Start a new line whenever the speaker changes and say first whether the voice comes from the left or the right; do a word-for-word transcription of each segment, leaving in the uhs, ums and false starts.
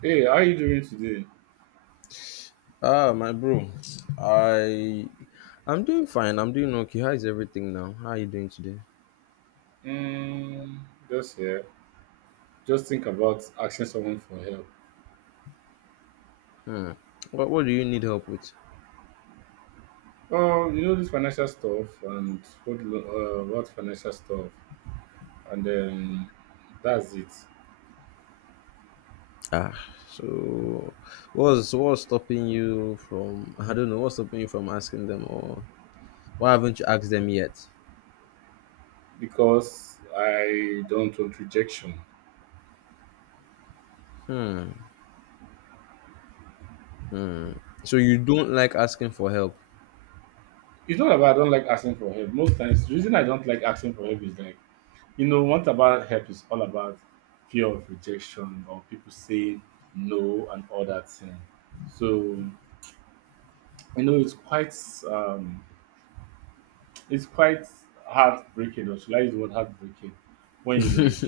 right: Hey, how are you doing today?
left: Ah, my bro. I I'm doing fine. I'm doing okay. How is everything now? How are you doing today?
right: Mm, just here. Just think about asking someone for help.
left: Hmm. What what do you need help with?
right: Oh, you know this financial stuff and what lo- uh, what financial stuff, and then that's it.
left: Ah, so what's what's stopping you from I don't know, what's stopping you from asking them or why haven't you asked them yet?
right: Because I don't want rejection.
left: Hmm. Hmm. So you don't like asking for help?
right: It's not about I don't like asking for help. Most times, the reason I don't like asking for help is like you know, what about help is all about fear of rejection or people saying no and all that thing. So you know, it's quite um, It's quite heartbreaking, or should I use the word heartbreaking, when you like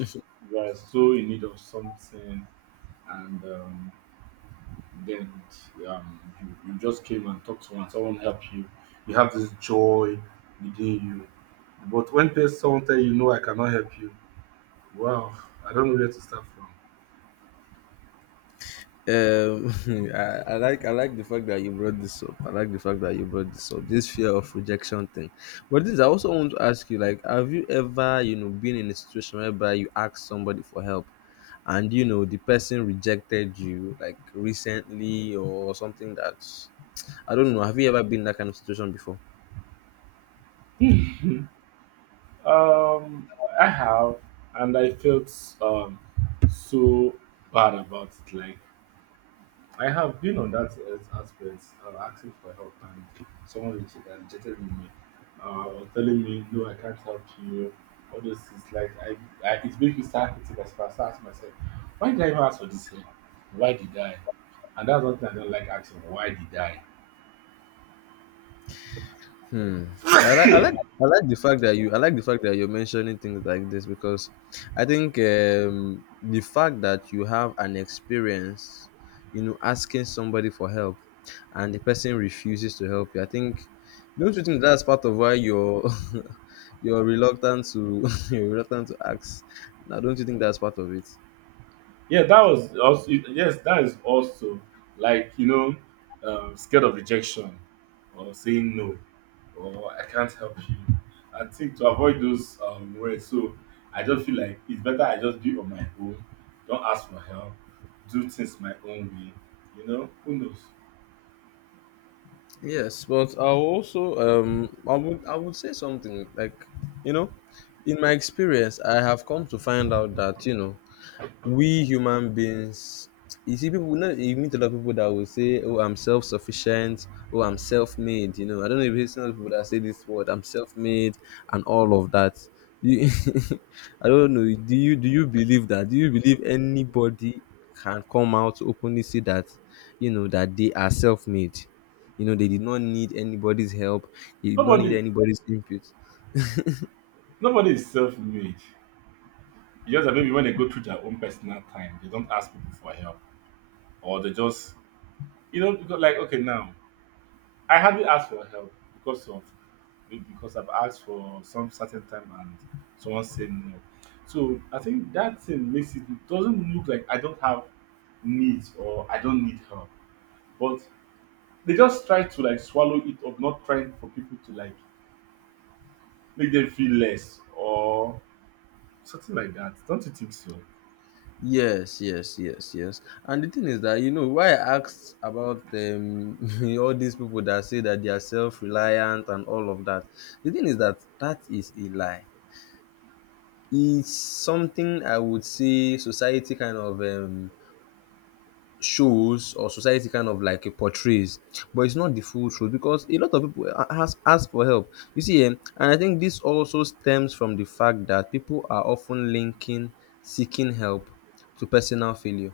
right: you are so in need of something, and um, then um, you, you just came and talked to one, someone helped you. You have this joy within you, but when there's someone tell you, "No, I cannot help you," wow, I don't know where to start from.
left: Um, I, I like I like the fact that you brought this up. I like the fact that you brought this up. This fear of rejection thing. But this I also want to ask you, like, have you ever, you know, been in a situation whereby you asked somebody for help and you know the person rejected you like recently or something that I don't know. Have you ever been in that kind of situation before?
right: um, I have, and I felt um so bad about it. Like I have been on that uh, aspect, uh, asking for help, and someone reached uh, rejected me, uh, was telling me, "No, I can't help you." All those things, like I, I it makes me start hitting myself. I start asking myself, "Why did I even ask for this help? Why did I?" And that's one thing I don't like asking. Why did I?
left: Hmm. I like I like I like the fact that you I like the fact that you're mentioning things like this because I think um, the fact that you have an experience, you know, asking somebody for help, and the person refuses to help you. I think don't you think that's part of why you're you're reluctant to you're reluctant to ask? Now, don't you think that's part of it?
right: Yeah, that was also yes, that is also like you know, um, scared of rejection or saying no or I can't help you. I think to avoid those um, words, so I just feel like it's better I just do it on my own. Don't ask for help. Do things my own way. You know, who knows?
left: Yes, but I also um I would I would say something like you know, in my experience, I have come to find out that you know we human beings you see people know you meet a lot of people that will say oh I'm self-sufficient, oh I'm self-made, you know I don't know if it's not people that say this word, I'm self-made and all of that you, I don't know do you do you believe that, do you believe anybody can come out to openly say that you know that they are self-made, you know they did not need anybody's help, they did not need
right: Nobody,
left: anybody's input.
right: nobody is self-made. It's just that maybe when they go through their own personal time, they don't ask people for help or they just you know because like okay now I hardly ask for help because of because I've asked for some certain time and someone said no. So I think that thing makes it it doesn't look like I don't have needs or I don't need help. But they just try to like swallow it up, not trying for people to like make them feel less or something like that. Don't you think so?
left: Yes, yes, yes, yes. And the thing is that, you know, why I asked about um, all these people that say that they are self reliant and all of that, the thing is that that is a lie. It's something I would say society kind of um, shows, or society kind of like portrays, but it's not the full truth because a lot of people a- ask, ask for help. You see, um, and I think this also stems from the fact that people are often linking seeking help to personal failure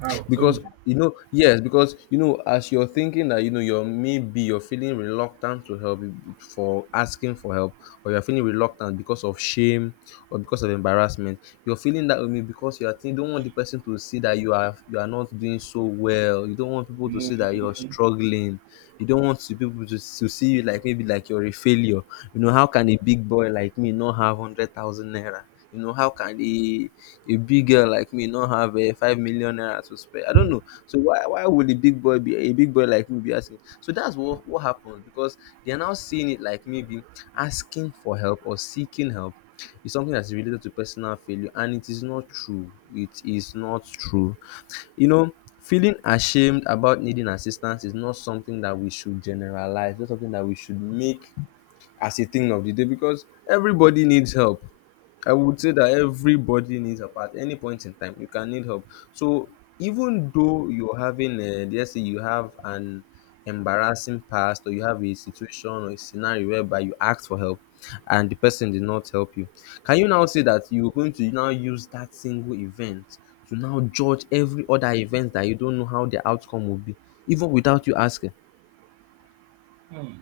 right: How? Tell me.
left: because you know yes because you know as you're thinking that you know you're maybe you're feeling reluctant to help you- for asking for help or you're feeling reluctant because of shame or because of embarrassment, you're feeling that way because you are think, don't want the person to see that you are you are not doing so well, you don't want people to see that you're
right: Mm,
left: struggling, you don't want to people to, to see you like maybe like you're a failure. You know, how can a big boy like me not have one hundred thousand naira? You know, how can a a big girl like me not have a five million naira to spare? I don't know. So why why would a big boy be a big boy like me be asking? So that's what what happens because they are now seeing it like maybe asking for help or seeking help is something that's related to personal failure, and it is not true. It is not true. You know, feeling ashamed about needing assistance is not something that we should generalize, not something that we should make as a thing of the day, because everybody needs help. I would say that everybody needs help at any point in time. You can need help. So even though you're having, a, let's say, you have an embarrassing past, or you have a situation or a scenario whereby you asked for help and the person did not help you, can you now say that you're going to now use that single event to now judge every other event that you don't know how the outcome will be, even without you asking?
right: hmm.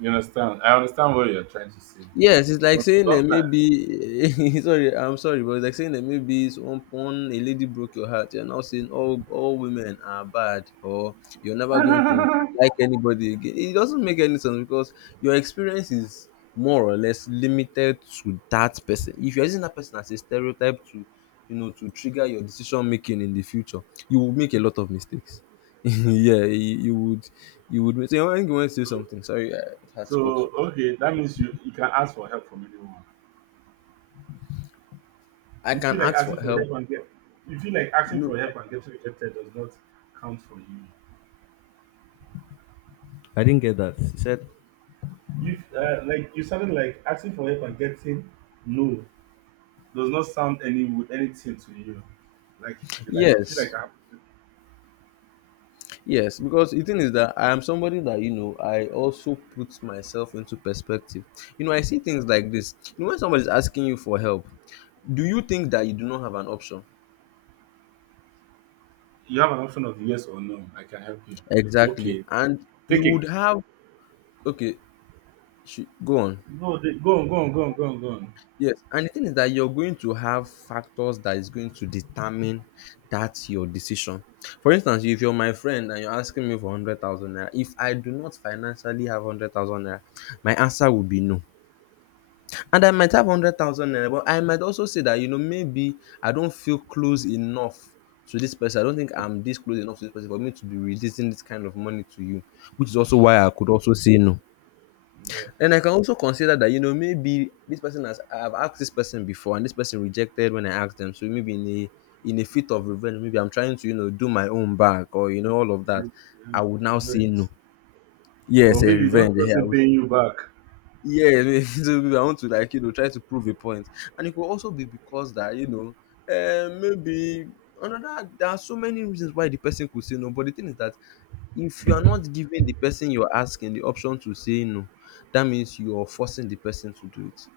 right: You understand? I understand what you're trying to say.
left: Yes, it's like
right: But
left: saying that maybe sorry, I'm sorry, but it's like saying that maybe it's one, one a lady broke your heart. You're now saying all all women are bad or you're never going to
right: sometimes.
left: like anybody again. It doesn't make any sense because your experience is more or less limited to that person. If you're using that person as a stereotype to you know to trigger your decision making in the future, you will make a lot of mistakes. Yeah, you, you would you would say I think you want to say something. Sorry, I had to cut
right: So,
left: you.
right: okay, that means you, you can ask for help from anyone.
left: I
right: You
left: can
right: feel like
left: ask for
right: asking for
left: help.
right: help and get you feel like asking
left: No,
right: for help and getting rejected does not count for you.
left: I didn't get that. He said,
right: You, uh, like you sounded like asking for help and getting no does not sound any anything to you. Like like you feel like
left: yes,
right: I-.
left: yes, because the thing is that I am somebody that you know I also put myself into perspective. You know, I see things like this. You know, when somebody is asking you for help, do you think that you do not have an option?
right: You have an option of yes or no. I can help you.
left: Exactly,
right: Okay,
left: and you
right: take it.
left: would have. Okay, sh- go on.
right: Go go on go on go on go on go on.
left: Yes, and the thing is that you're going to have factors that is going to determine that your decision. For instance, if you're my friend and you're asking me for hundred thousand naira, if I do not financially have hundred thousand naira, my answer would be no. And I might have hundred thousand naira, but I might also say that you know maybe I don't feel close enough to this person. I don't think I'm this close enough to this person for me to be releasing this kind of money to you, which is also why I could also say no. And I can also consider that, you know, maybe this person has I've asked this person before and this person rejected when I asked them. So maybe in a in a fit of revenge, maybe I'm trying to, you know, do my own back or you know, all of that.
right: No,
left: I would now say
right: revenge.
left: no.
right: Or
left: Yes, a
right: maybe you don't
left: revenge.
right: trust
left: Yeah, I
right: him
left: would
right: paying you back.
left: yeah, maybe I want to like you know try to prove a point, and it could also be because that you know um, maybe another there are so many reasons why the person could say no. But the thing is that if you are not giving the person you're asking the option to say no, that means you're forcing the person to do it.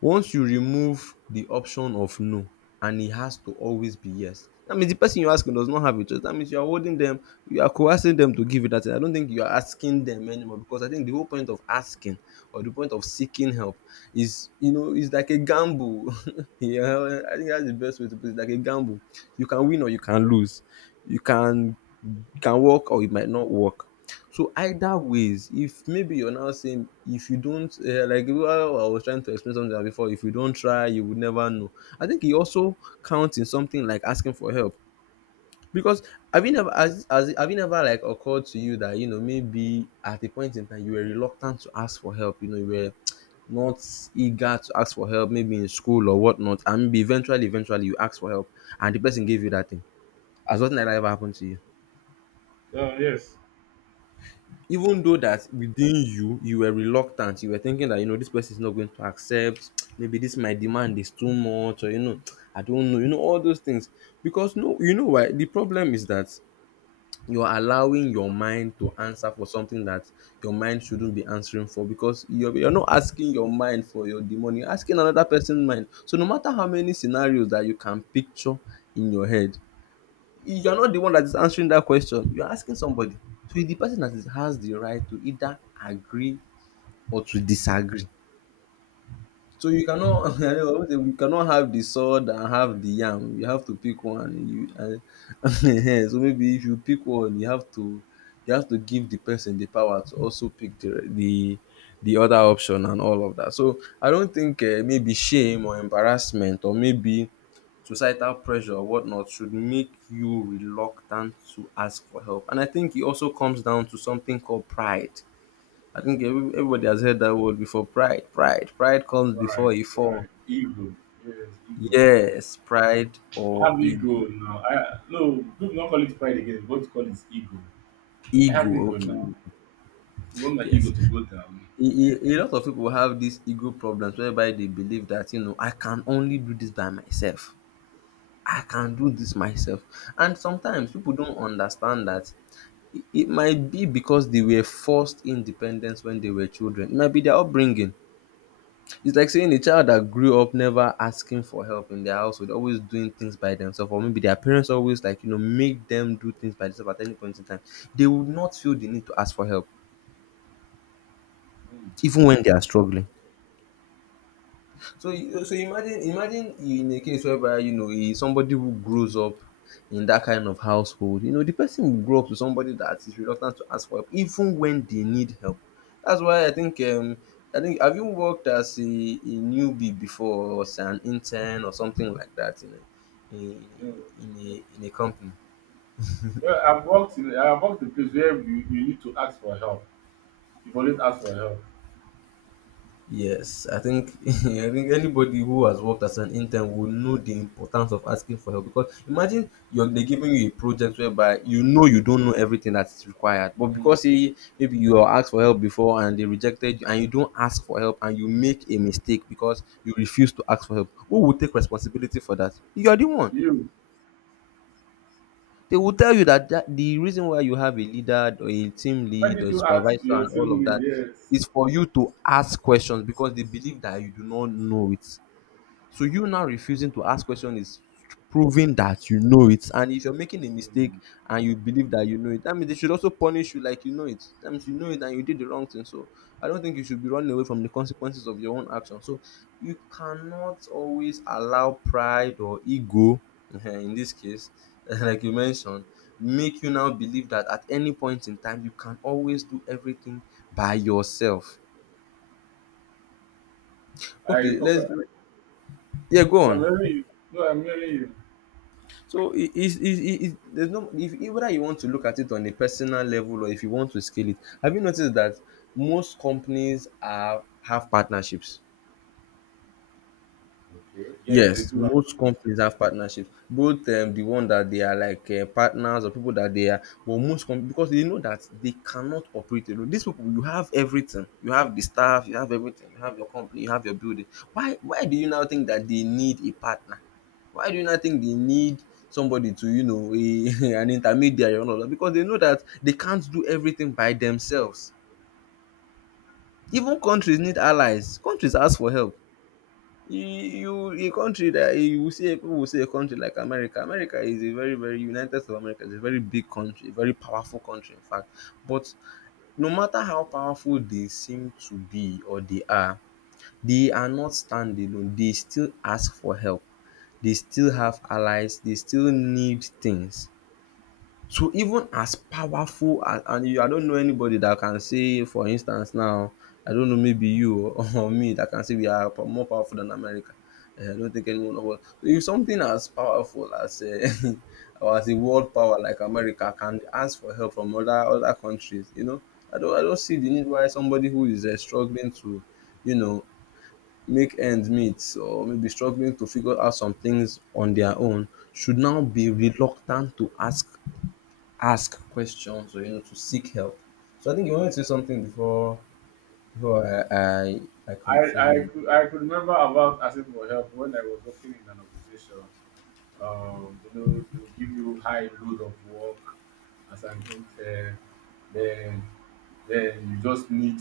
left: Once you remove the option of no and it has to always be yes, that means the person you're asking does not have a choice. That means you are holding them, you are coercing them to give you that thing. I don't think you are asking them anymore because I think the whole point of asking or the point of seeking help is, you know, it's like a gamble. Yeah, I think that's the best way to put it. Like a gamble, you can win or you can
right: Okay.
left: lose. You can can work or it might not work. So either ways, if maybe you're now saying if you don't uh, like well, I was trying to explain something before, if you don't try, you would never know. I think it also counts in something like asking for help because have you never as, as have you never like occurred to you that you know maybe at a point in time you were reluctant to ask for help. You know you were not eager to ask for help, maybe in school or whatnot, and maybe eventually, eventually you ask for help, and the person gave you that thing. Has nothing like that ever happened to you?
right: Oh yes.
left: Even though that within you you were reluctant, you were thinking that you know this person is not going to accept maybe this my demand is too much, or you know I don't know, you know, all those things because no you know why the problem is that you're allowing your mind to answer for something that your mind shouldn't be answering for because you're, you're not asking your mind for your demon, you're asking another person's mind, so no matter how many scenarios that you can picture in your head you're not the one that is answering that question, you're asking somebody, so it's the person that is, has the right to either agree or to disagree, so you cannot I you cannot have the sword and have the yam, you have to pick one you and so maybe if you pick one you have to you have to give the person the power to also pick the the the other option and all of that, so I don't think uh, maybe shame or embarrassment or maybe societal pressure or whatnot should make you reluctant to ask for help. And I think it also comes down to something called pride. I think every- everybody has heard that word before. Pride, pride, pride comes
right: Right,
left: before a fall.
right: right. Ego. Yes, ego, pride.
left: Yes, pride
right: I
left: or
right: have ego
left: ego.
right: now. I, no, people don't call it pride again. What to call is ego. I have
left: Ego,
right: ego
left: okay.
right: now. I want my ego
left: Yes.
right: to go down.
left: A, a- a lot of people have these ego problems whereby they believe that, you know, I can only do this by myself. I can do this myself. And sometimes people don't understand that it it might be because they were forced independence when they were children. It might be their upbringing. It's like saying a child that grew up never asking for help in their household, always doing things by themselves, or maybe their parents always like you know make them do things by themselves at any point in time. They would not feel the need to ask for help,
right: Mm,
left: even when they are struggling. So you- so imagine imagine you in a case whereby you know eh, somebody who grows up in that kind of household, you know the person will grow up to somebody that is reluctant to ask for help even when they need help. That's why I think um I think have you worked as a, a newbie before or as an intern or something like that in a in,
right: you know.
left: in a in a company?
right: Well, I've worked in I've worked in a place where you, you need to ask for help. You always ask for help.
left: Yes, I think I think anybody who has worked as an intern will know the importance of asking for help because imagine you're they're giving you a project whereby you know you don't know everything that is required, but
right: Mm.
left: because say maybe you were asked for help before and they rejected you and you don't ask for help and you make a mistake because you refuse to ask for help, who will take responsibility for that? You are the one.
right: You.
left: They will tell you that, that the reason why you have a leader or a team
right: Why
left: lead
right: did
left: or a
right: you ask
left: supervisor
right: your
left: and all of
right: teammate?
left: that
right: Yes.
left: is for you to ask questions because they believe that you do not know it. So you now refusing to ask question is proving that you know it. And if you're making a
right: Mm.
left: mistake and you believe that you know it, that means they should also punish you like you know it. That means you know it and you did the wrong thing. So I don't think you should be running away from the consequences of your own action. So you cannot always allow pride or ego in this case like you mentioned make you now believe that at any point in time you can always do everything by yourself.
right: I,
left: Okay,
right: okay.
left: let's yeah, go
right: No, I'm
left: on.
right: hearing you. No, I'm hearing you.
left: So it is is is there's no if if whether you want to look at it on a personal level or if you want to scale it, have you noticed that most companies are have partnerships?
right: Okay. Yes, they
left: Yes,
right: do have.
left: most companies have partnerships, both um, the one that they are like uh, partners or people that they are, but most com- because they know that they cannot operate alone. These people, you have everything, you have the staff, you have everything, you have your company, you have your building. Why, why do you now think that they need a partner? Why do you not think they need somebody to, you know, a, an intermediary or all Because they know that they can't do everything by themselves. Even countries need allies. Countries ask for help you, a country that you will see people will say a country like america america is a very very united states of america is a very big country a very powerful country in fact but no matter how powerful they seem to be or they are they are not standing alone they still ask for help they still have allies they still need things so even as powerful and and you I don't know anybody that can say for instance now, I don't know maybe you or or me that can say we are po more powerful than America. um I don't think anyone of us. So if something as powerful as um or as a world power like America can ask for help from other other countries, you know, I don't I don't see the need why somebody who is um struggling to, you know, make ends meet or maybe struggling to figure out some things on their own should now be reluctant to ask ask questions or you know to seek help. So I think you wanted to say something before before I I, I
right: I, I,
left: continue.
right: could, I could remember about asking for help when I was working in an organization. Um, you know, they will give you high load of work as an intern. Then, then you just need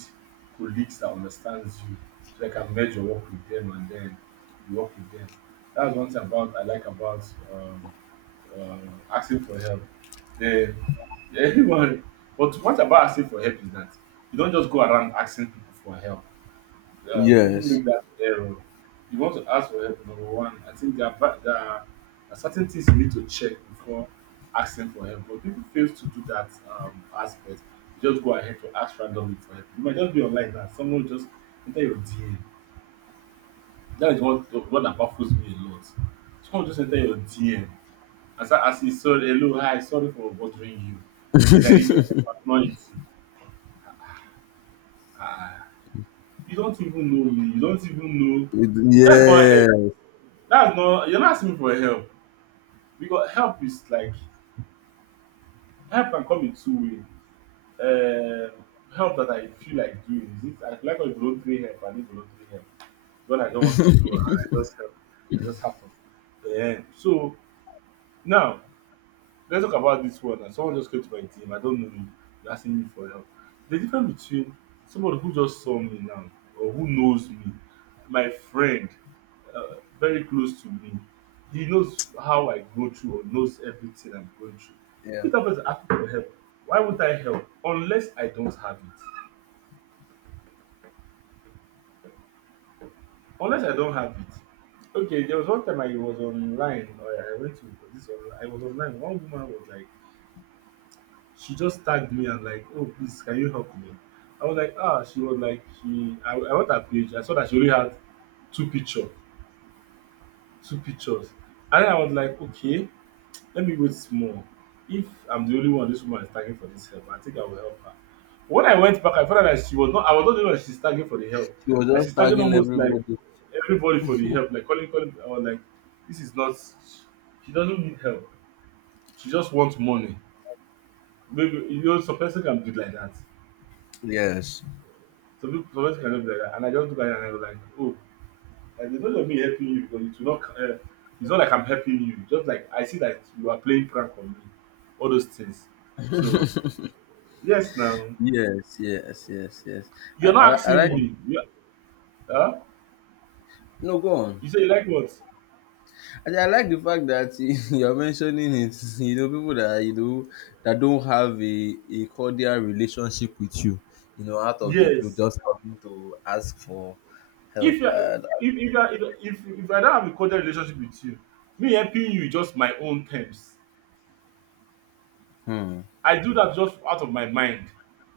right: colleagues that understands you, so you can merge your work with them, and then you work with them. That's one thing about I like about um, uh, asking for help. Then, everyone, but what about asking for help is that you don't just go around asking people for help, um, people
left: Yes.
right: make that error. You want to ask for help, number one. I think there are, va- there are there are certain things you need to check before asking for help, but people fail to do that, um, aspect. You just go ahead to ask randomly for help. You might just be online now. Someone will just enter your D M. That is what what that baffles me a lot. Someone just enter your D M and start asking, sorry, hello, hi, sorry for bothering you. Please, I need your help. I'm not eating. Ah, you don't even know me. You don't even know.
left: It-
right: That's not help.
left: yes.
right: That's not You're not asking me for help because help is like help can come in two way. Uh, Help that I feel like doing is it I like my voluntary help I need involuntary help. What I don't want to do and I just help it just happen. Um so now let's talk about this one, and someone just came to my team, I don't know you, you're asking me for help. The difference between somebody who just saw me now or who knows me, my friend, uh, very close to me, he knows how I go through or knows everything I'm going through.
left: Yeah.
right: If that person ask me for help, why won't I help unless I don't have it, unless I don't have it. Okay, there was one time I was online, or I went to this online, I was online, one woman was like, she just tagged me and like, "Oh please, can you help me?" I was like, ah, she was like she I, I went her page. I saw that she only had two picture two pictures, and then I was like, okay, let me wait small. If I'm the only one this woman is tagging for this help, I think I will help her. When I went back, I found out that she was not I was not the only one that she's tagging for the help.
left: She was
right: Like
left: just
right: she's tagging
left: tagging
right: almost like
left: everybody.
right: everybody for the help, like calling calling. I was like, this is not she doesn't need help. She just wants money. Maybe you know some person can do it like that.
left: Yes.
right: Some people some person can do it like that. And I just look at her, and I was like, oh, like there's not of me helping you because it's not uh, it's not like I'm helping you. Just like I see that you are playing prank on me. All those things. So yes, now.
left: Yes, yes, yes, yes. I,
right: You're not
left: I, I
right: asking
left: like
right: me. You huh?
left: no go on.
right: You say you like what?
left: I, I like the fact that you're mentioning it. You know, people that you know that don't have a, a cordial relationship with you, you know, out of the blue,
right: Yes.
left: just having to ask for
right: If
left: help.
right: you are
left: Uh,
right: if if you are if if if I don't have a cordial relationship with you, me helping you is just my own terms.
left: hmm.
right: I do that just out of my mind.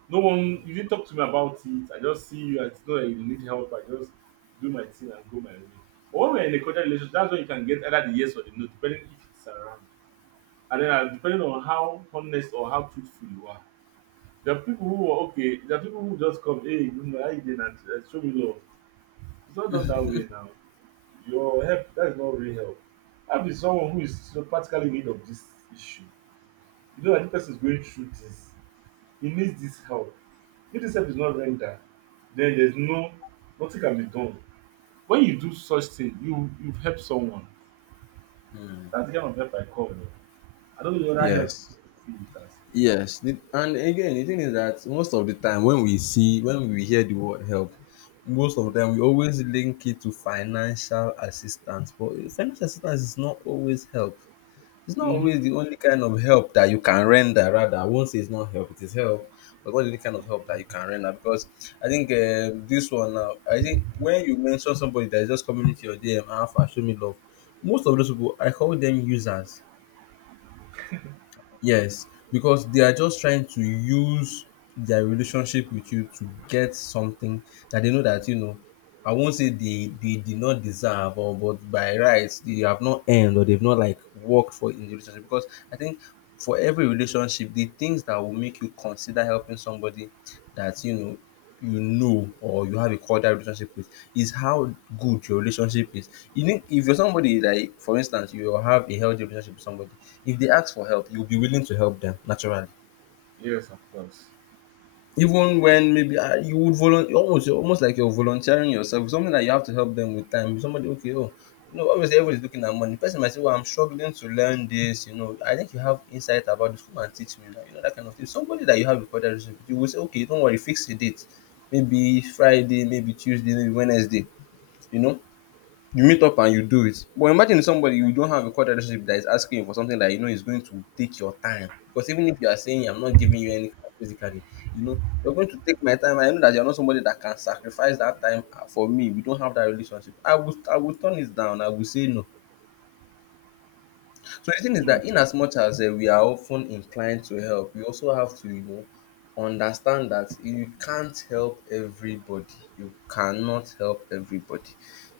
right: No one, you didn't talk to me about it. I just see you, I know that you need help, I just do my thing and go my way. But when we're in a cordial relationship, that's when you can get either the yes or the no, depending if it's around. And then, uh, depending on how honest or how truthful you are. There are people who are okay. There are people who just come, hey, you know, how you doing? And uh, show me love. It's not done that way now. Your help, that is not real help. Help is someone who is, you know, practically in need of this issue. You know that the person is going through this. He needs this help. If this help is not rendered, then there's no nothing can be done. When you do such thing, you you've helped someone. That's the kind of help I call it. I don't know what that help
left: Yes.
right: see it as.
left: Yes. The- And again, the thing is that most of the time when we see, when we hear the word help, most of the time we always link it to financial assistance. But financial assistance is not always help. It's not
right: Mm-hmm.
left: always the only kind of help that you can render. Rather, I won't say it's not help, it is help. But what is the kind of help that you can render? Because I think uh, this one now, I think when you mention somebody that is just coming into your D M, Alpha, show me love, most of those people, I call them users. Yes, because they are just trying to use their relationship with you to get something that they know that you know. I won't say they they did not deserve, or but by rights they have not earned or they've not like worked for in the relationship. Because I think for every relationship, the things that will make you consider helping somebody that you know you know or you have a cordial relationship with is how good your relationship is. You know, if you're somebody like for instance you have a healthy relationship with somebody if they ask for help, you'll be willing to help them naturally.
right: Yes, of course.
left: Even when maybe ah, you would volunteer, almost almost like you're volunteering yourself. Something that you have to help them with time. Somebody, okay, oh, you know, obviously everybody's looking at money. Person might say, well, I'm struggling to learn this. You know, I think you have insight about this. Come and teach me now. You know that kind of thing. Somebody that you have recorded relationship with, you will say, okay, don't worry, fix the date. Maybe Friday, maybe Tuesday, maybe Wednesday. You know, you meet up and you do it. But imagine somebody you don't have a core relationship that is asking you for something that you know is going to take your time. Because even if you are saying I'm not giving you anything physically, you know, you're going to take my time. I know that you're not somebody that can sacrifice that time uh, for me. We don't have that relationship. I will I will turn it down. I will say no. So the thing is
right: Hmm.
left: that in as much as uh, we are often inclined to help, we also have to, you know, understand that you can't help everybody. You cannot help everybody.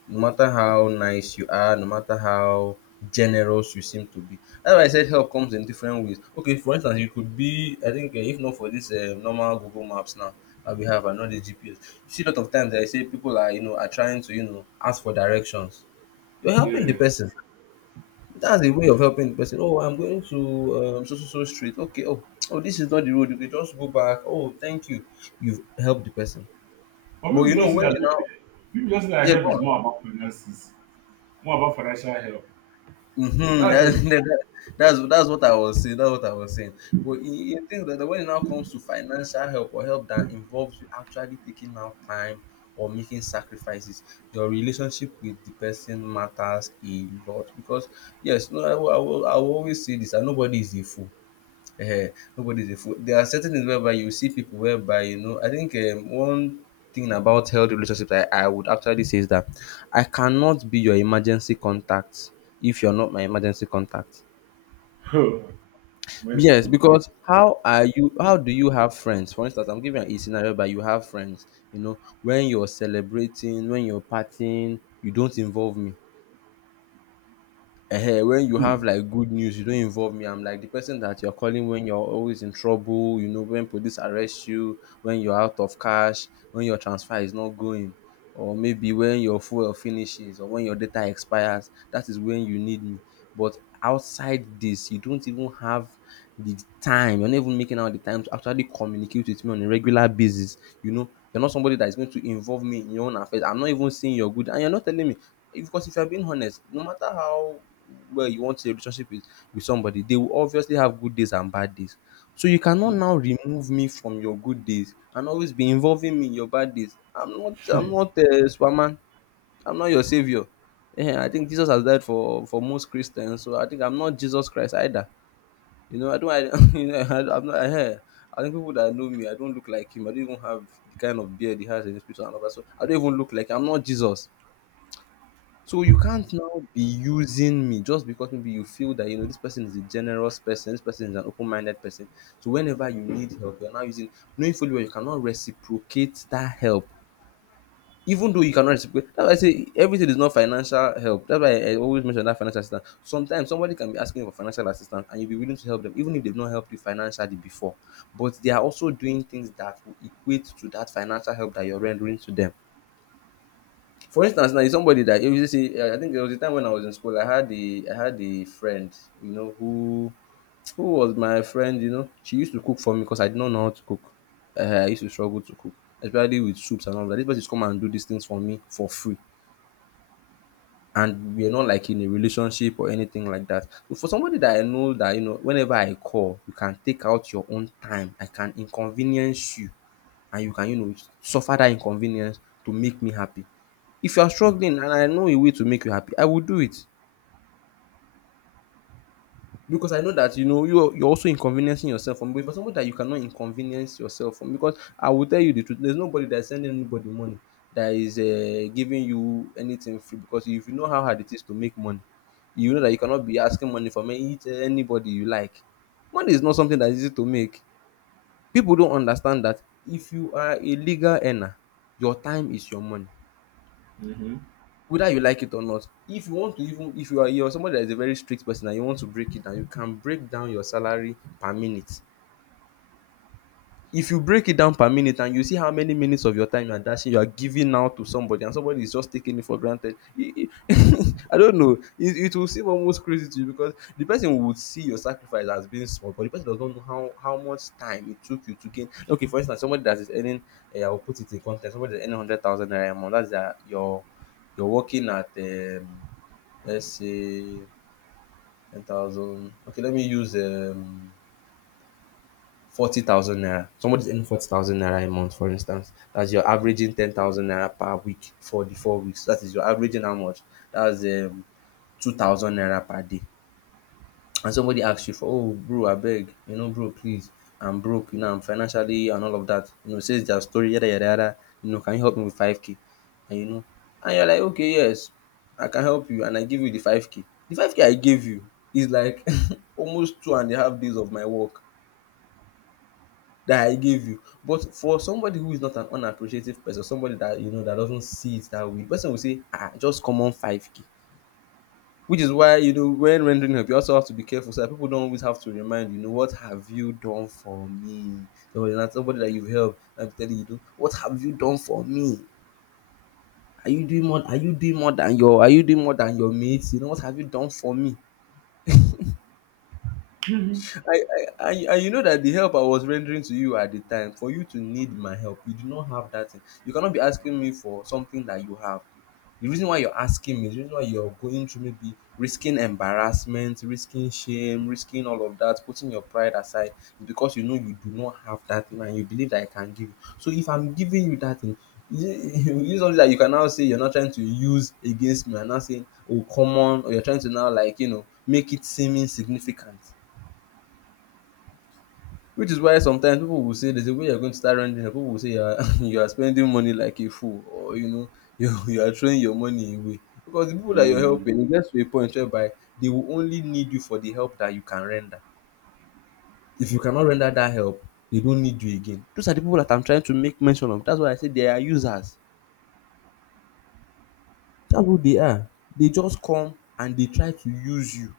left: No matter how nice you are, no matter how generous you seem to be. That's why I said help comes in different ways. Okay, for instance, you could be, I think, uh, if not for this uh, normal Google Maps now that we have and not the G P S, you see a lot of times eh, I say people are, you know, are trying to, you know, ask for directions. You're helping the
right: Yeah.
left: person that's a way of helping the person. Oh, I'm going to um, so so so street. Okay. Oh, oh, this is not the road. You can just go back. Oh, thank you. You've helped the person.
right: But
left: But
right: people
left: you know
right: just think
left: when
right: that
left: you now
right: people just think that
left: yeah
right: help
left: go
right: is
left: on.
right: more about finances, more about financial help.
left: Mm-hmm.
right: That's just.
left: That, that's that's what I was saying. That's what I was saying. But you think that when it now comes to financial help or help that involves you actually taking out time or making sacrifices, your relationship with the person matters a lot because yes, no, I will, I will, I will always say this. That nobody is a fool um nobody's a fool. There are certain things whereby you see people whereby you know. I think um, one thing about healthy relationships I, I would actually say is that I cannot be your emergency contact if you're not my emergency contact.
right: Oh, mercy
left: Yes,
right: contact.
left: because how are you? How do you have friends? For instance, I'm giving an easy scenario But you have friends. You know, when you're celebrating, when you're partying, you don't involve me. Uh when you have
right: Mm-hmm.
left: like good news, you don't involve me. I'm like the person that you're calling when you're always in trouble, you know, when police arrest you, when you're out of cash, when your transfer is not going, or maybe when your fuel finishes or when your data expires. That is when you need me. But outside this, you don't even have the time, you're not even making out the time to actually communicate with me on a regular basis. You know, you're not somebody that is going to involve me in your own affairs. I'm not even saying you're good and you're not telling me, because if you're being honest, no matter how well you want a relationship with, with somebody, they will obviously have good days and bad days. So you cannot now remove me from your good days and always be involving me in your bad days. I'm not i'm not uh, superman I'm not your savior. Eh, I think Jesus has died for for most Christians, so I think I'm not Jesus Christ either. You know, I don't, I, you know, I, I'm not, I, I think people that know me, I don't look like him. I don't even have the kind of beard he has in his picture and all that. So I don't even look like, I'm not Jesus. So you can't now be using me just because maybe you feel that, you know, this person is a generous person, this person is an open-minded person. So whenever you need help, you're now using, knowing fully well you cannot reciprocate that help. Even though you cannot reciprocate, that's why I say everything is not financial help. That's why i, I always mention that financial assistance, sometimes somebody can be asking for financial assistance and you'll be willing to help them even if they've not helped you financially before, but they are also doing things that will equate to that financial help that you're rendering to them. For instance now, is somebody that you see, I think there was a time when I was in school, I had a, i had a friend, you know, who who was my friend, you know. She used to cook for me because I did not know how to cook. uh, I used to struggle to cook, especially with soups and all that. This person come and do these things for me for free, and we're not like in a relationship or anything like that. So for somebody that I know that, you know, whenever I call, you can take out your own time, I can inconvenience you, and you can, you know, suffer that inconvenience to make me happy. If you are struggling and I know a way to make you happy, I will do it. Because I know that, you know, you're you're also inconveniencing yourself from. But for somebody that you cannot inconvenience yourself from, because I will tell you the truth, there's nobody that's sending anybody money, that is um giving you anything free, because if you know how hard it is to make money, you know that you cannot be asking money from any anybody you like. Money is not something that is easy to make. People don't understand that if you are a legal earner, your time is your money,
right: Mm-hmm.
left: whether you like it or not. If you want to, even if you are, you're somebody that is a very strict person and you want to break it down, you can break down your salary per minute. If you break it down per minute and you see how many minutes of your time you are dashing, you are giving out to somebody, and somebody is just taking it for granted, e e I don't know, it it will seem almost crazy to you, because the person would see your sacrifice as being small, but the person does not know how how much time it took you to gain. Okay, for instance, somebody that is earning um I will put it in context, somebody that is earning one hundred thousand naira a month, that's their your you're working at um let's see, ten thousand. Okay, let me use um forty thousand naira. Somebody's earning forty thousand naira a month, for instance. That's your averaging ten thousand naira per week for the four weeks. That is your averaging how much? That's um two thousand naira per day. And somebody asks you for, oh bro, I beg, you know, bro, please, I'm broke, you know, I'm financially and all of that, you know, says their story, yada yada yada, you know, can you help me with five k? And you know, and you're like, okay, yes, I can help you, and I give you the five k. The five k I gave you is like almost two and a half days of my work that I gave you. But for somebody who is not an unappreciative person, somebody that, you know, that doesn't see it that way, the person will say, ah, just common five k. Which is why, you know, when rendering help, you also have to be careful, so that people don't always have to remind you, you know, what have you done for me? Somebody that somebody that you've helped and telling you, you know, what have you done for me? Are you doing more? Are you doing more than your? Are you doing more than your mates? You know, what have you done for me? I, I, I and you know that the help I was rendering to you at the time, for you to need my help, you do not have that thing. You cannot be asking me for something that you have. The reason why you're asking me, the reason why you're going through maybe risking embarrassment, risking shame, risking all of that, putting your pride aside, is because you know you do not have that thing and you believe that I can give you. So if I'm giving you that thing, is it, is something that you can now say you're not trying to use against me, and now saying, oh, come on, or you're trying to now, like, you know, make it seem insignificant? Which is why sometimes people will say, there's a way you're going to start running, people will say you are you are spending money like a fool, or you know, you you are throwing your money away. Because the people that you're
right: Mm-hmm.
left: helping, it gets to a point whereby they will only need you for the help that you can render. If you cannot render that help, they don't need you again. Those are the people that I'm trying to make mention of. That's why I say they are users. That's who they are. They just come and they try to use you.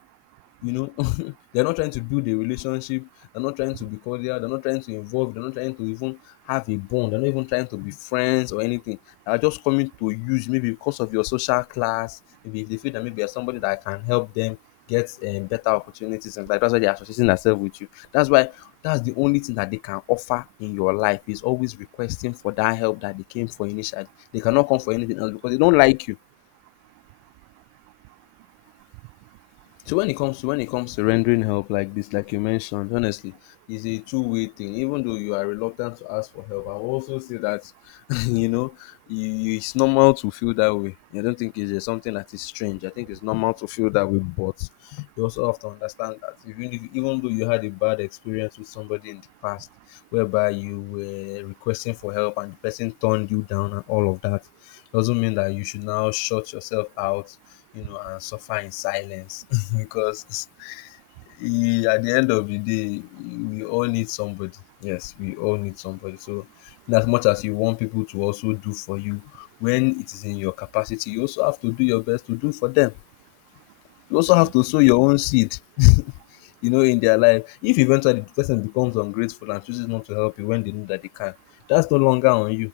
left: You know, they're not trying to build a relationship, they're not trying to be cordial, they're not trying to involve, they're not trying to even have a bond, they're not even trying to be friends or anything. They're just coming to use, maybe because of your social class, maybe if they feel that maybe you're somebody that can help them get um, better opportunities and like, that's why they're associating themselves with you. That's why that's the only thing that they can offer in your life, is always requesting for that help that they came for initially. They cannot come for anything else because they don't like you. So when it comes to, when it comes to rendering help like this, like you mentioned, honestly, it's a two-way thing. Even though you are reluctant to ask for help, I will also say that you know, you, you- it's normal to feel that way. I don't think it's just something that is strange. I think it's normal to feel that way, but you also have to understand that, even if, even though you had a bad experience with somebody in the past, whereby you were requesting for help and the person turned you down and all of that, doesn't mean that you should now shut yourself out, you know, and suffer in silence because eh, at the end of the day, we all need somebody. Yes, we all need somebody. So, in as much as you want people to also do for you, when it is in your capacity, you also have to do your best to do for them. You also have to sow your own seed, you know, in their life. If eventually the person becomes ungrateful and chooses not to help you when they know that they can, that's no longer on you.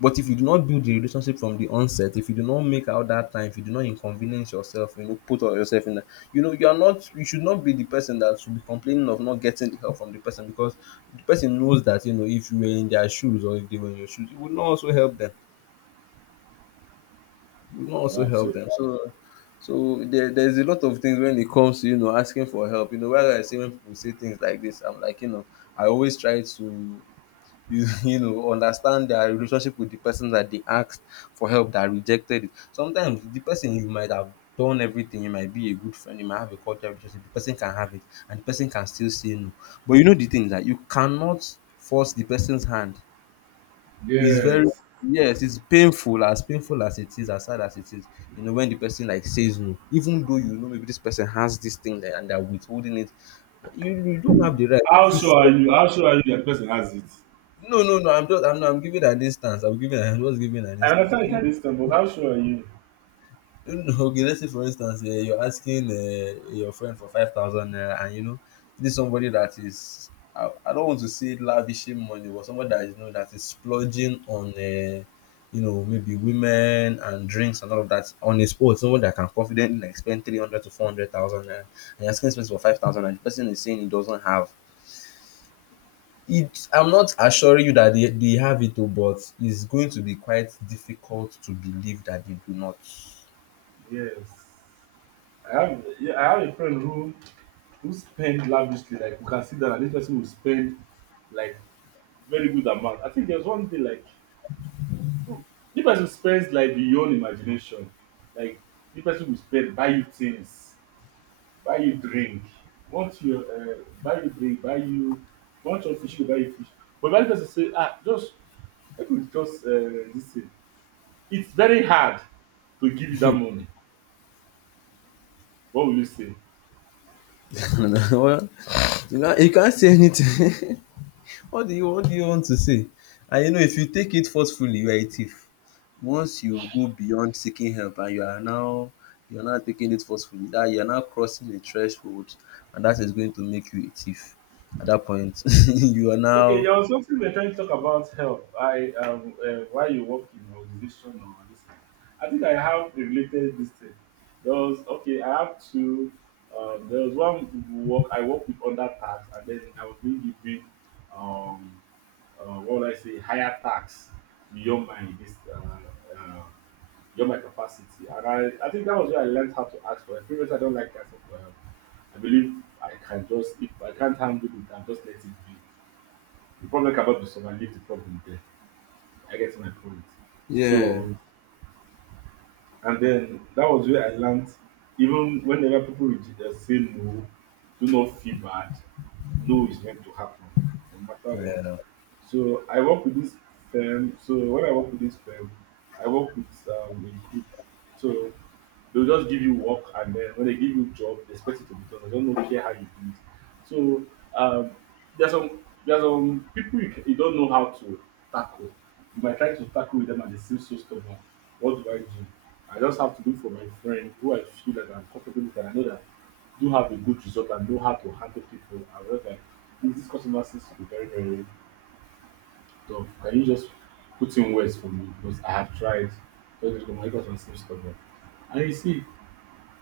left: But if you do not build the relationship from the onset, if you do not make out that time, if you do not inconvenience yourself, you know, put all yourself in that, you know, you are not, you should not be the person that should be complaining of not getting the help from the person because the person knows that, you know, if you were in their shoes or if they were in your shoes, you would not also help them. You would not also
right: Wow.
left: help
right: So
left: them. So, so there, there's a lot of things when it comes to, you know, asking for help. You know, whether I say when people say things like this, I'm like, you know, I always try to you you know understand their relationship with the person that they asked for help that rejected it. Sometimes the person, you might have done everything, you might be a good friend, you might have a cordial relationship, the person can have it and the person can still say no. But you know the thing is that you cannot force the person's hand. It's very
right: yes.
left: yes, it's painful, as painful as it is, as sad as it is, you know, when the person like says no, even though you know maybe this person has this thing that and they're withholding it, you, you don't have the right
right: How
left: if you
right: sure are you?
left: feel
right: How sure are you that person has it?
left: no, no, no. I'm just, I'm, not, I'm giving an instance. I'm giving, I'm just giving an
right: I
left: instance.
right: understand you
left: You
right: can't
left: know,
right: discount, but how sure are you?
left: you know, okay. Let's say, for instance, uh, you're asking uh, your friend for five thousand, uh, and you know, this is somebody that is, I, I don't want to say lavishing money, but somebody that is, you know, that is splurging on, uh, you know, maybe women and drinks and all of that on his own. Someone that can confidently like spend three hundred to four hundred thousand, uh, and you're asking this for five thousand, and the person is saying he doesn't have. It I'm not assuring you that they they have it, oh, but it's going to be quite difficult to believe that they do not.
right: Yes. I have yeah, I have a friend who who spend lavishly. Like we can see that this person will spend like very good amount. I think there's one day like the person spends like beyond imagination, like the person will spend buy you things buy you drink, want you uh, buy you drink buy you want your fish go buy you fish, but when the person say, ah, just I we just, uh, this thing, it's very hard to give you that money, what will you say?
left: Well, you know, you can't say anything. What do you what do you want to say? And you know, if you take it forcefully, you are a thief. Once you go beyond seeking help and you are now you're now taking it forcefully, that you're now crossing a threshold, and that is going to make you a thief. At that point, you are
right: Okay,
left: now
right: there was something we we're trying to talk about health. I, um uh, why you work in organization or this thing. I think I have a related this thing. There was okay, I have two um there was one work I work with under tax, and then I was being given um uh, what would I say, higher tax beyond my this uh beyond my capacity. And I, I think that was where I learned how to ask for it. Previously I don't like asking for help. I believe I can just if I can't handle it, I just let it be. The problem cannot be solved. I leave the problem there. I get my point.
left: yeah.
right: So, and then that was where I learned even whenever people reject, uh, say no, do not feel bad. No is meant to happen, no matter what.
left: Yeah.
right: So, I work with this firm. So, when I work with this firm, I work with um, a group. So, they'll just give you work, and then when they give you job, they expect it to be done. They don't know care how you do it. So um, there's some there's some people you, ca- you don't know how to tackle. If I try to tackle with them and they seem so stubborn, what do I do? I just have to look for my friend who I feel that I'm comfortable with and I know that do have a good result and know how to handle people. I was like, "Please, this customer seems to be very, very tough. Can you just put in words for me? Because I have tried. Don't go, my customer seems stubborn." And you see,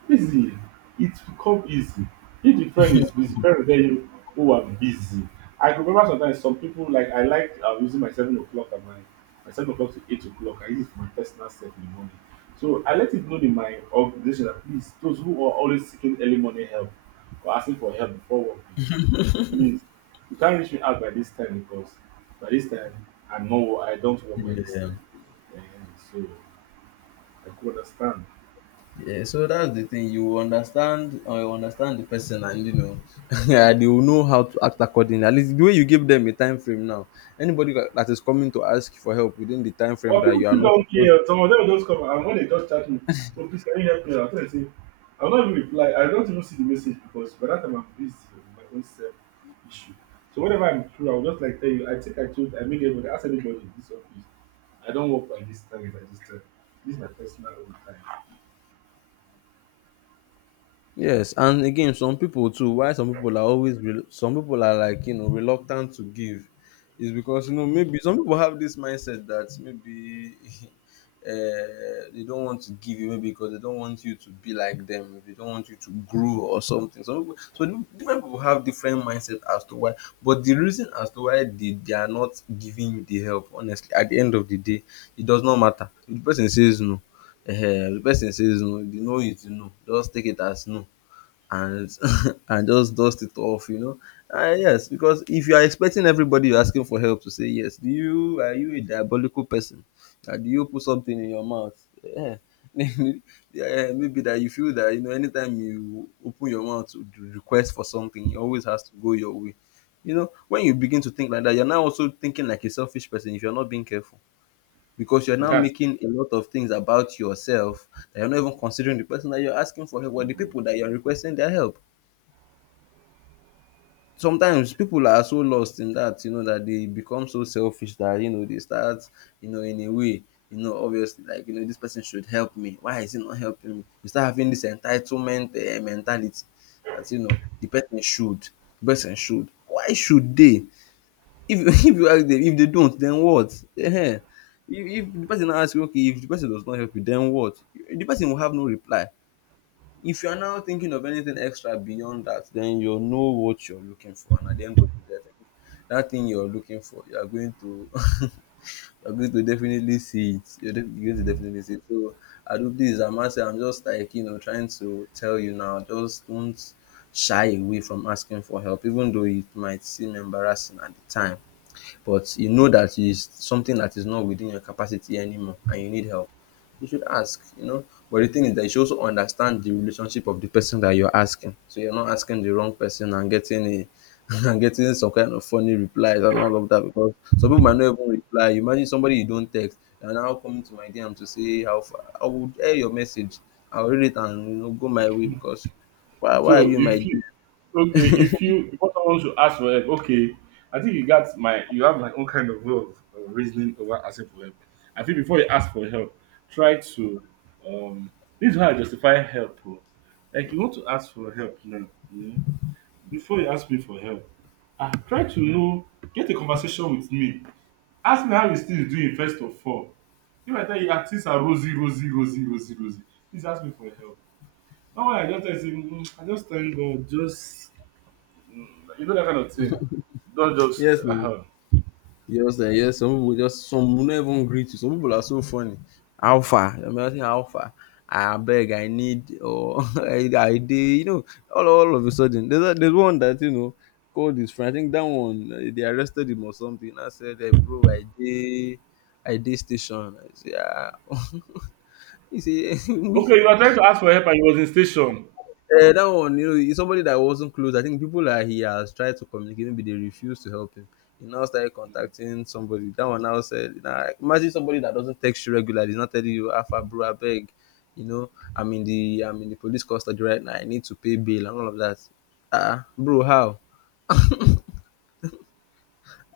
right: busy, it's become easy. If the friend is busy, friend will tell you, "Oh, I'm busy." I could remember sometimes some people like I like uh, using my seven o'clock at my my seven o'clock to eight o'clock. I use it for my personal self in the morning. So I let it know in my organization that please, those who are always seeking early morning help or asking for help before work begins, please, you can't reach me out by this time, because by this time I'm not wo- I don't work by this
left: Yeah.
right: time. And so I could understand.
left: Yeah, so that's the thing. You understand or you understand the person, and you know, yeah, they will know how to act accordingly. At least the way you give them a time frame now, anybody that that is coming to ask for help within the time frame
right: But
left: that
right: people
left: you are
right: still
left: not
right: don't
left: supposed.
right: care. Some of them will just come and when they just chat me, oh please can you help me? I'll tell you say I'll not even reply. I don't even see the message because by that time I'm busy with my own self issue. So whenever I'm through, I'll just like tell you, I think I told I made everybody ask anybody in this office. I don't work by this time by this time. This is my personal own time.
left: Yes, and again, some people too. Why some people are always re- some people are like you know reluctant to give, is because you know maybe some people have this mindset that maybe uh, they don't want to give you maybe because they don't want you to be like them. They don't want you to grow or something. So people, so different people have different mindset as to why. But the reason as to why they, they are not giving you the help, honestly, at the end of the day, it does not matter. If the person says no, uh, the person says no, you know it, you know. Just take it as no and and just dust it off, you know. Uh, yes, because if you are expecting everybody you're asking for help to say yes, do you are you a diabolical person? Uh, do you put something in your mouth? Yeah. Yeah, maybe that you feel that you know anytime you open your mouth to d- request for something, it always has to go your way. You know, when you begin to think like that, you're now also thinking like a selfish person if you're not being careful. Because you're now
right: That's
left: making a lot of things about yourself that you're not even considering the person that you're asking for help or the people that you're requesting their help. Sometimes people are so lost in that, you know, that they become so selfish that, you know, they start, you know, in a way, you know, obviously, like, you know, this person should help me. Why is he not helping me? You start having this entitlement uh, mentality that, you know, the person should, the person should. Why should they? If, if you ask them, if they don't, then what? Ehen. If, if the person asks you, okay, if the person does not help you, then what? The person will have no reply. If you are now thinking of anything extra beyond that, then you'll know what you're looking for. And at the end of the day, I think that thing you're looking for, you are going to you're going to definitely see it. You're, def- you're going to definitely see it. So I do please, I must say, I'm just like you know trying to tell you now, just don't shy away from asking for help, even though it might seem embarrassing at the time, but you know that is something that is not within your capacity anymore and you need help, you should ask, you know. But the thing is that you should also understand the relationship of the person that you're asking, so you're not asking the wrong person and getting a and getting some kind of funny replies and all of that, because some people might not even reply. You imagine somebody you don't text and now coming to my D M to say how far, I would air your message. I'll read it and you know go my way because why why are
right: so
left: you in my
right: if
left: D M?
right: you okay, if you because someone should ask for help, okay. I think you got my you have my own kind of way of uh, reasoning over asking for help. I think before you ask for help, try to um this is how I justify help. Oh. Like you want to ask for help now, you know, before you ask me for help, ah, try to know get a conversation with me. Ask me how you still doing, first of all. If I tell you ah, things are rosy, rosy, rosy, rosy, rosy, please ask me for help. Now when I just tell you say, "Mm, I just thank God, just you know that kind of thing." Don't just.
left: Yes,
right: Uh-huh.
left: just um yes, some pipu go just some will not even greet you. Some pipu na so funny. How far? You might say how far? Abeg I need or I dey you know all all of a sudden. There's a, there's one that you know called his friend. I think dat one dey arrested him or something, now said um "bro, I dey I dey station." I say um he say
right: Okay, you are trying to ask for help and he was in station.
left: eh, that one, you know, he's somebody that wasn't close. I think people that he has tried to communicate, maybe they refuse to help him. He now started contacting somebody. That one now said, nah, imagine somebody that doesn't text you regularly, he's not telling you, Alpha, bro, I beg. You know, I'm in the I'm in the police custody right now. I need to pay bail and all of that. Ah, bro, how?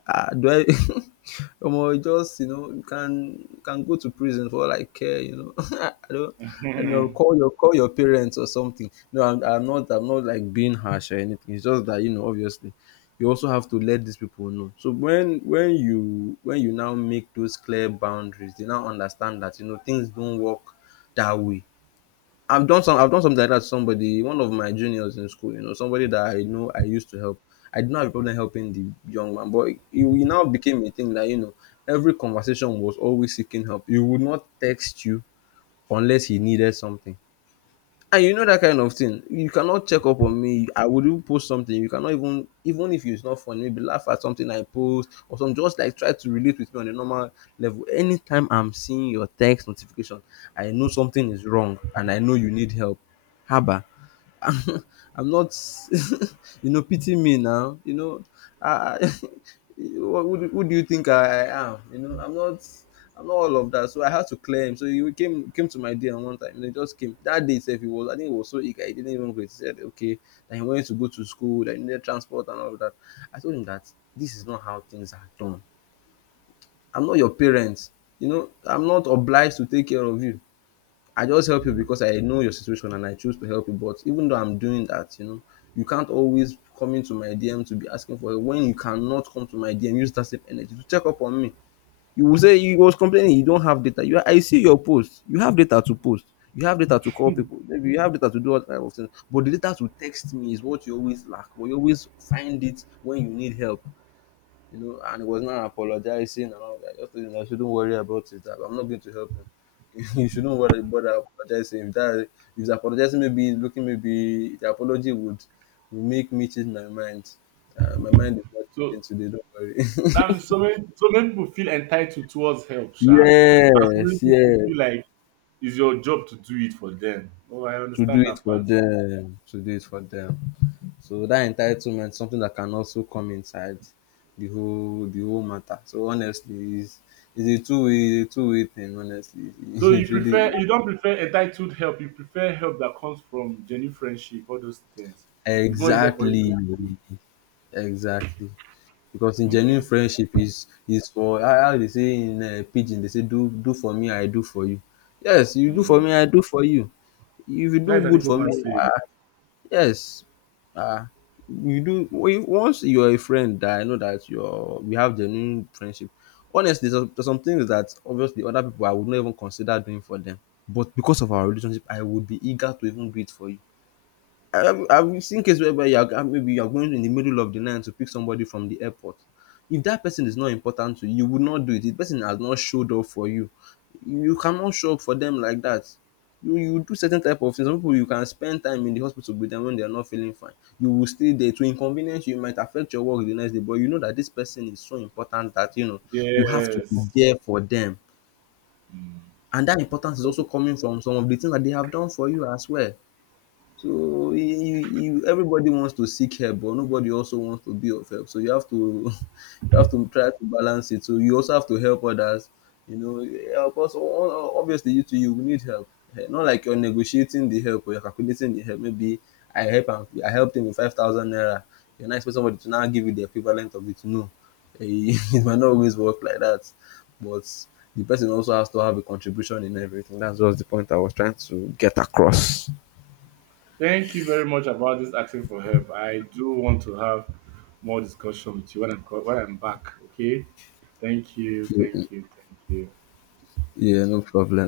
left: Ah, do I Omo, you just, you know, you can you can go to prison for all I care, you know. I don't I know, call your call your parents or something. No, I'm I'm not I'm not like being harsh or anything. It's just that, you know, obviously you also have to let these people know. So when when you when you now make those clear boundaries, they now understand that, you know, things don't work that way. I've done some. I've done something like that. To somebody, one of my juniors in school, you know, somebody that I know I used to help. I did not have a problem helping the young man, but it, it now became a thing that you know every conversation was always seeking help. He would not text you unless he needed something. And you know that kind of thing. You cannot check up on me. I would even post something. You cannot even, even if it's not funny, maybe laugh at something I post or some, just like try to relate with me on a normal level. Anytime I'm seeing your text notification, I know something is wrong and I know you need help. Haba. I'm not, you know, pity me now. You know, I, wha- who, do- who do you think I, I am? You know, I'm not, I'm not all of that. So I had to clear him. So he came, came to my D M one time. You know, he just came that day. Itself, he was, I think he was so eager. He didn't even wait. He said, okay, that he wanted to go to school, that he needed transport and all of that. I told him that this is not how things are done. I'm not your parents. You know, I'm not obliged to take care of you. I just help you because I know your situation and I choose to help you. But even though I'm doing that, you know, you can't always come into my D M to be asking for it when you cannot come to my D M. Use that same energy to check up on me. You will say you was complaining you don't have data. You, I see your post. You have data to post. You have data to call people. Maybe you have data to do all kinds of things. But the data to text me is what you always lack. But you always find it when you need help, you know, and he was not apologizing and all that. I just told him I shouldn't worry about it. I'm not going to help him. You shouldn't worry bother apologizing. If that if he's apologizing, maybe looking, maybe the apology would will make me change my mind. Uh, my mind is not
right: So
left: changing today. Don't
right: that
left: worry.
right: means so many so many people feel entitled towards help, sha. And so many
left: Yes,
right: people
left: yes.
right: feel like it's your job to do it for them. Oh, I
left: To do
right: understand
left: it
right: that
left: for
right: part.
left: them. To do it for them. So dat entitlement is something dat can also come inside the whole the whole matter. So honestly, is is a two way two way thing honestly.
right: So
left: It
right: you
left: really
right: prefer you don't prefer entitled help, you prefer help that comes from genuine friendship, all those things. It's more easier for you
left: exactly.
right: to do.
left: Exactly, because in
right: Okay.
left: genuine friendship is is for how how dey say in um pidgin dey say do do for me I do for you. Yes, you do for
right: Mm.
left: me I do for you. If you
right: That
left: do
right: is an
left: good
right: able
left: for
right: man
left: me,
right: saying.
left: yes, ah, you do we once you're a friend that I know that you're we have genuine friendship. Honestly, there's, there's some things that obviously other people I would not even consider doing for them, but because of our relationship, I would be eager to even do it for you. I, I've seen cases whereby you are, maybe you are going in the middle of the night to pick somebody from the airport. If that person is not important to you, you would not do it. The person has not showed up for you. You cannot show up for them like that. You, you do certain type of things. Some people you can spend time in the hospital with them when they are not feeling fine. You will stay there to inconvenience you. It might affect your work the next day, but you know that this person is so important that you know you have to be
right: Yes.
left: there for them.
right: Mm.
left: And that importance is also coming from some of the things that they have done for you as well. So you you you everybody wants to seek help, but nobody also wants to be of help. So you have to you have to try to balance it. So you also have to help others. You know, help us. o- Obviously, you too, you will need help. Eh, not like you're negotiating the help or you're calculating the help. Maybe I help him. I helped him with five thousand naira. You're not expecting somebody to now give you the equivalent of it. No, eh, it might not always work like that. But the person also has to have a contribution in everything. That's just the point I was trying to cross.
right: Thank you very much about this asking for help. I do want to have more discussion with you when I'm co- when I'm back. Okay. Thank you. Thank you. Thank you.
left: Yeah, no problem.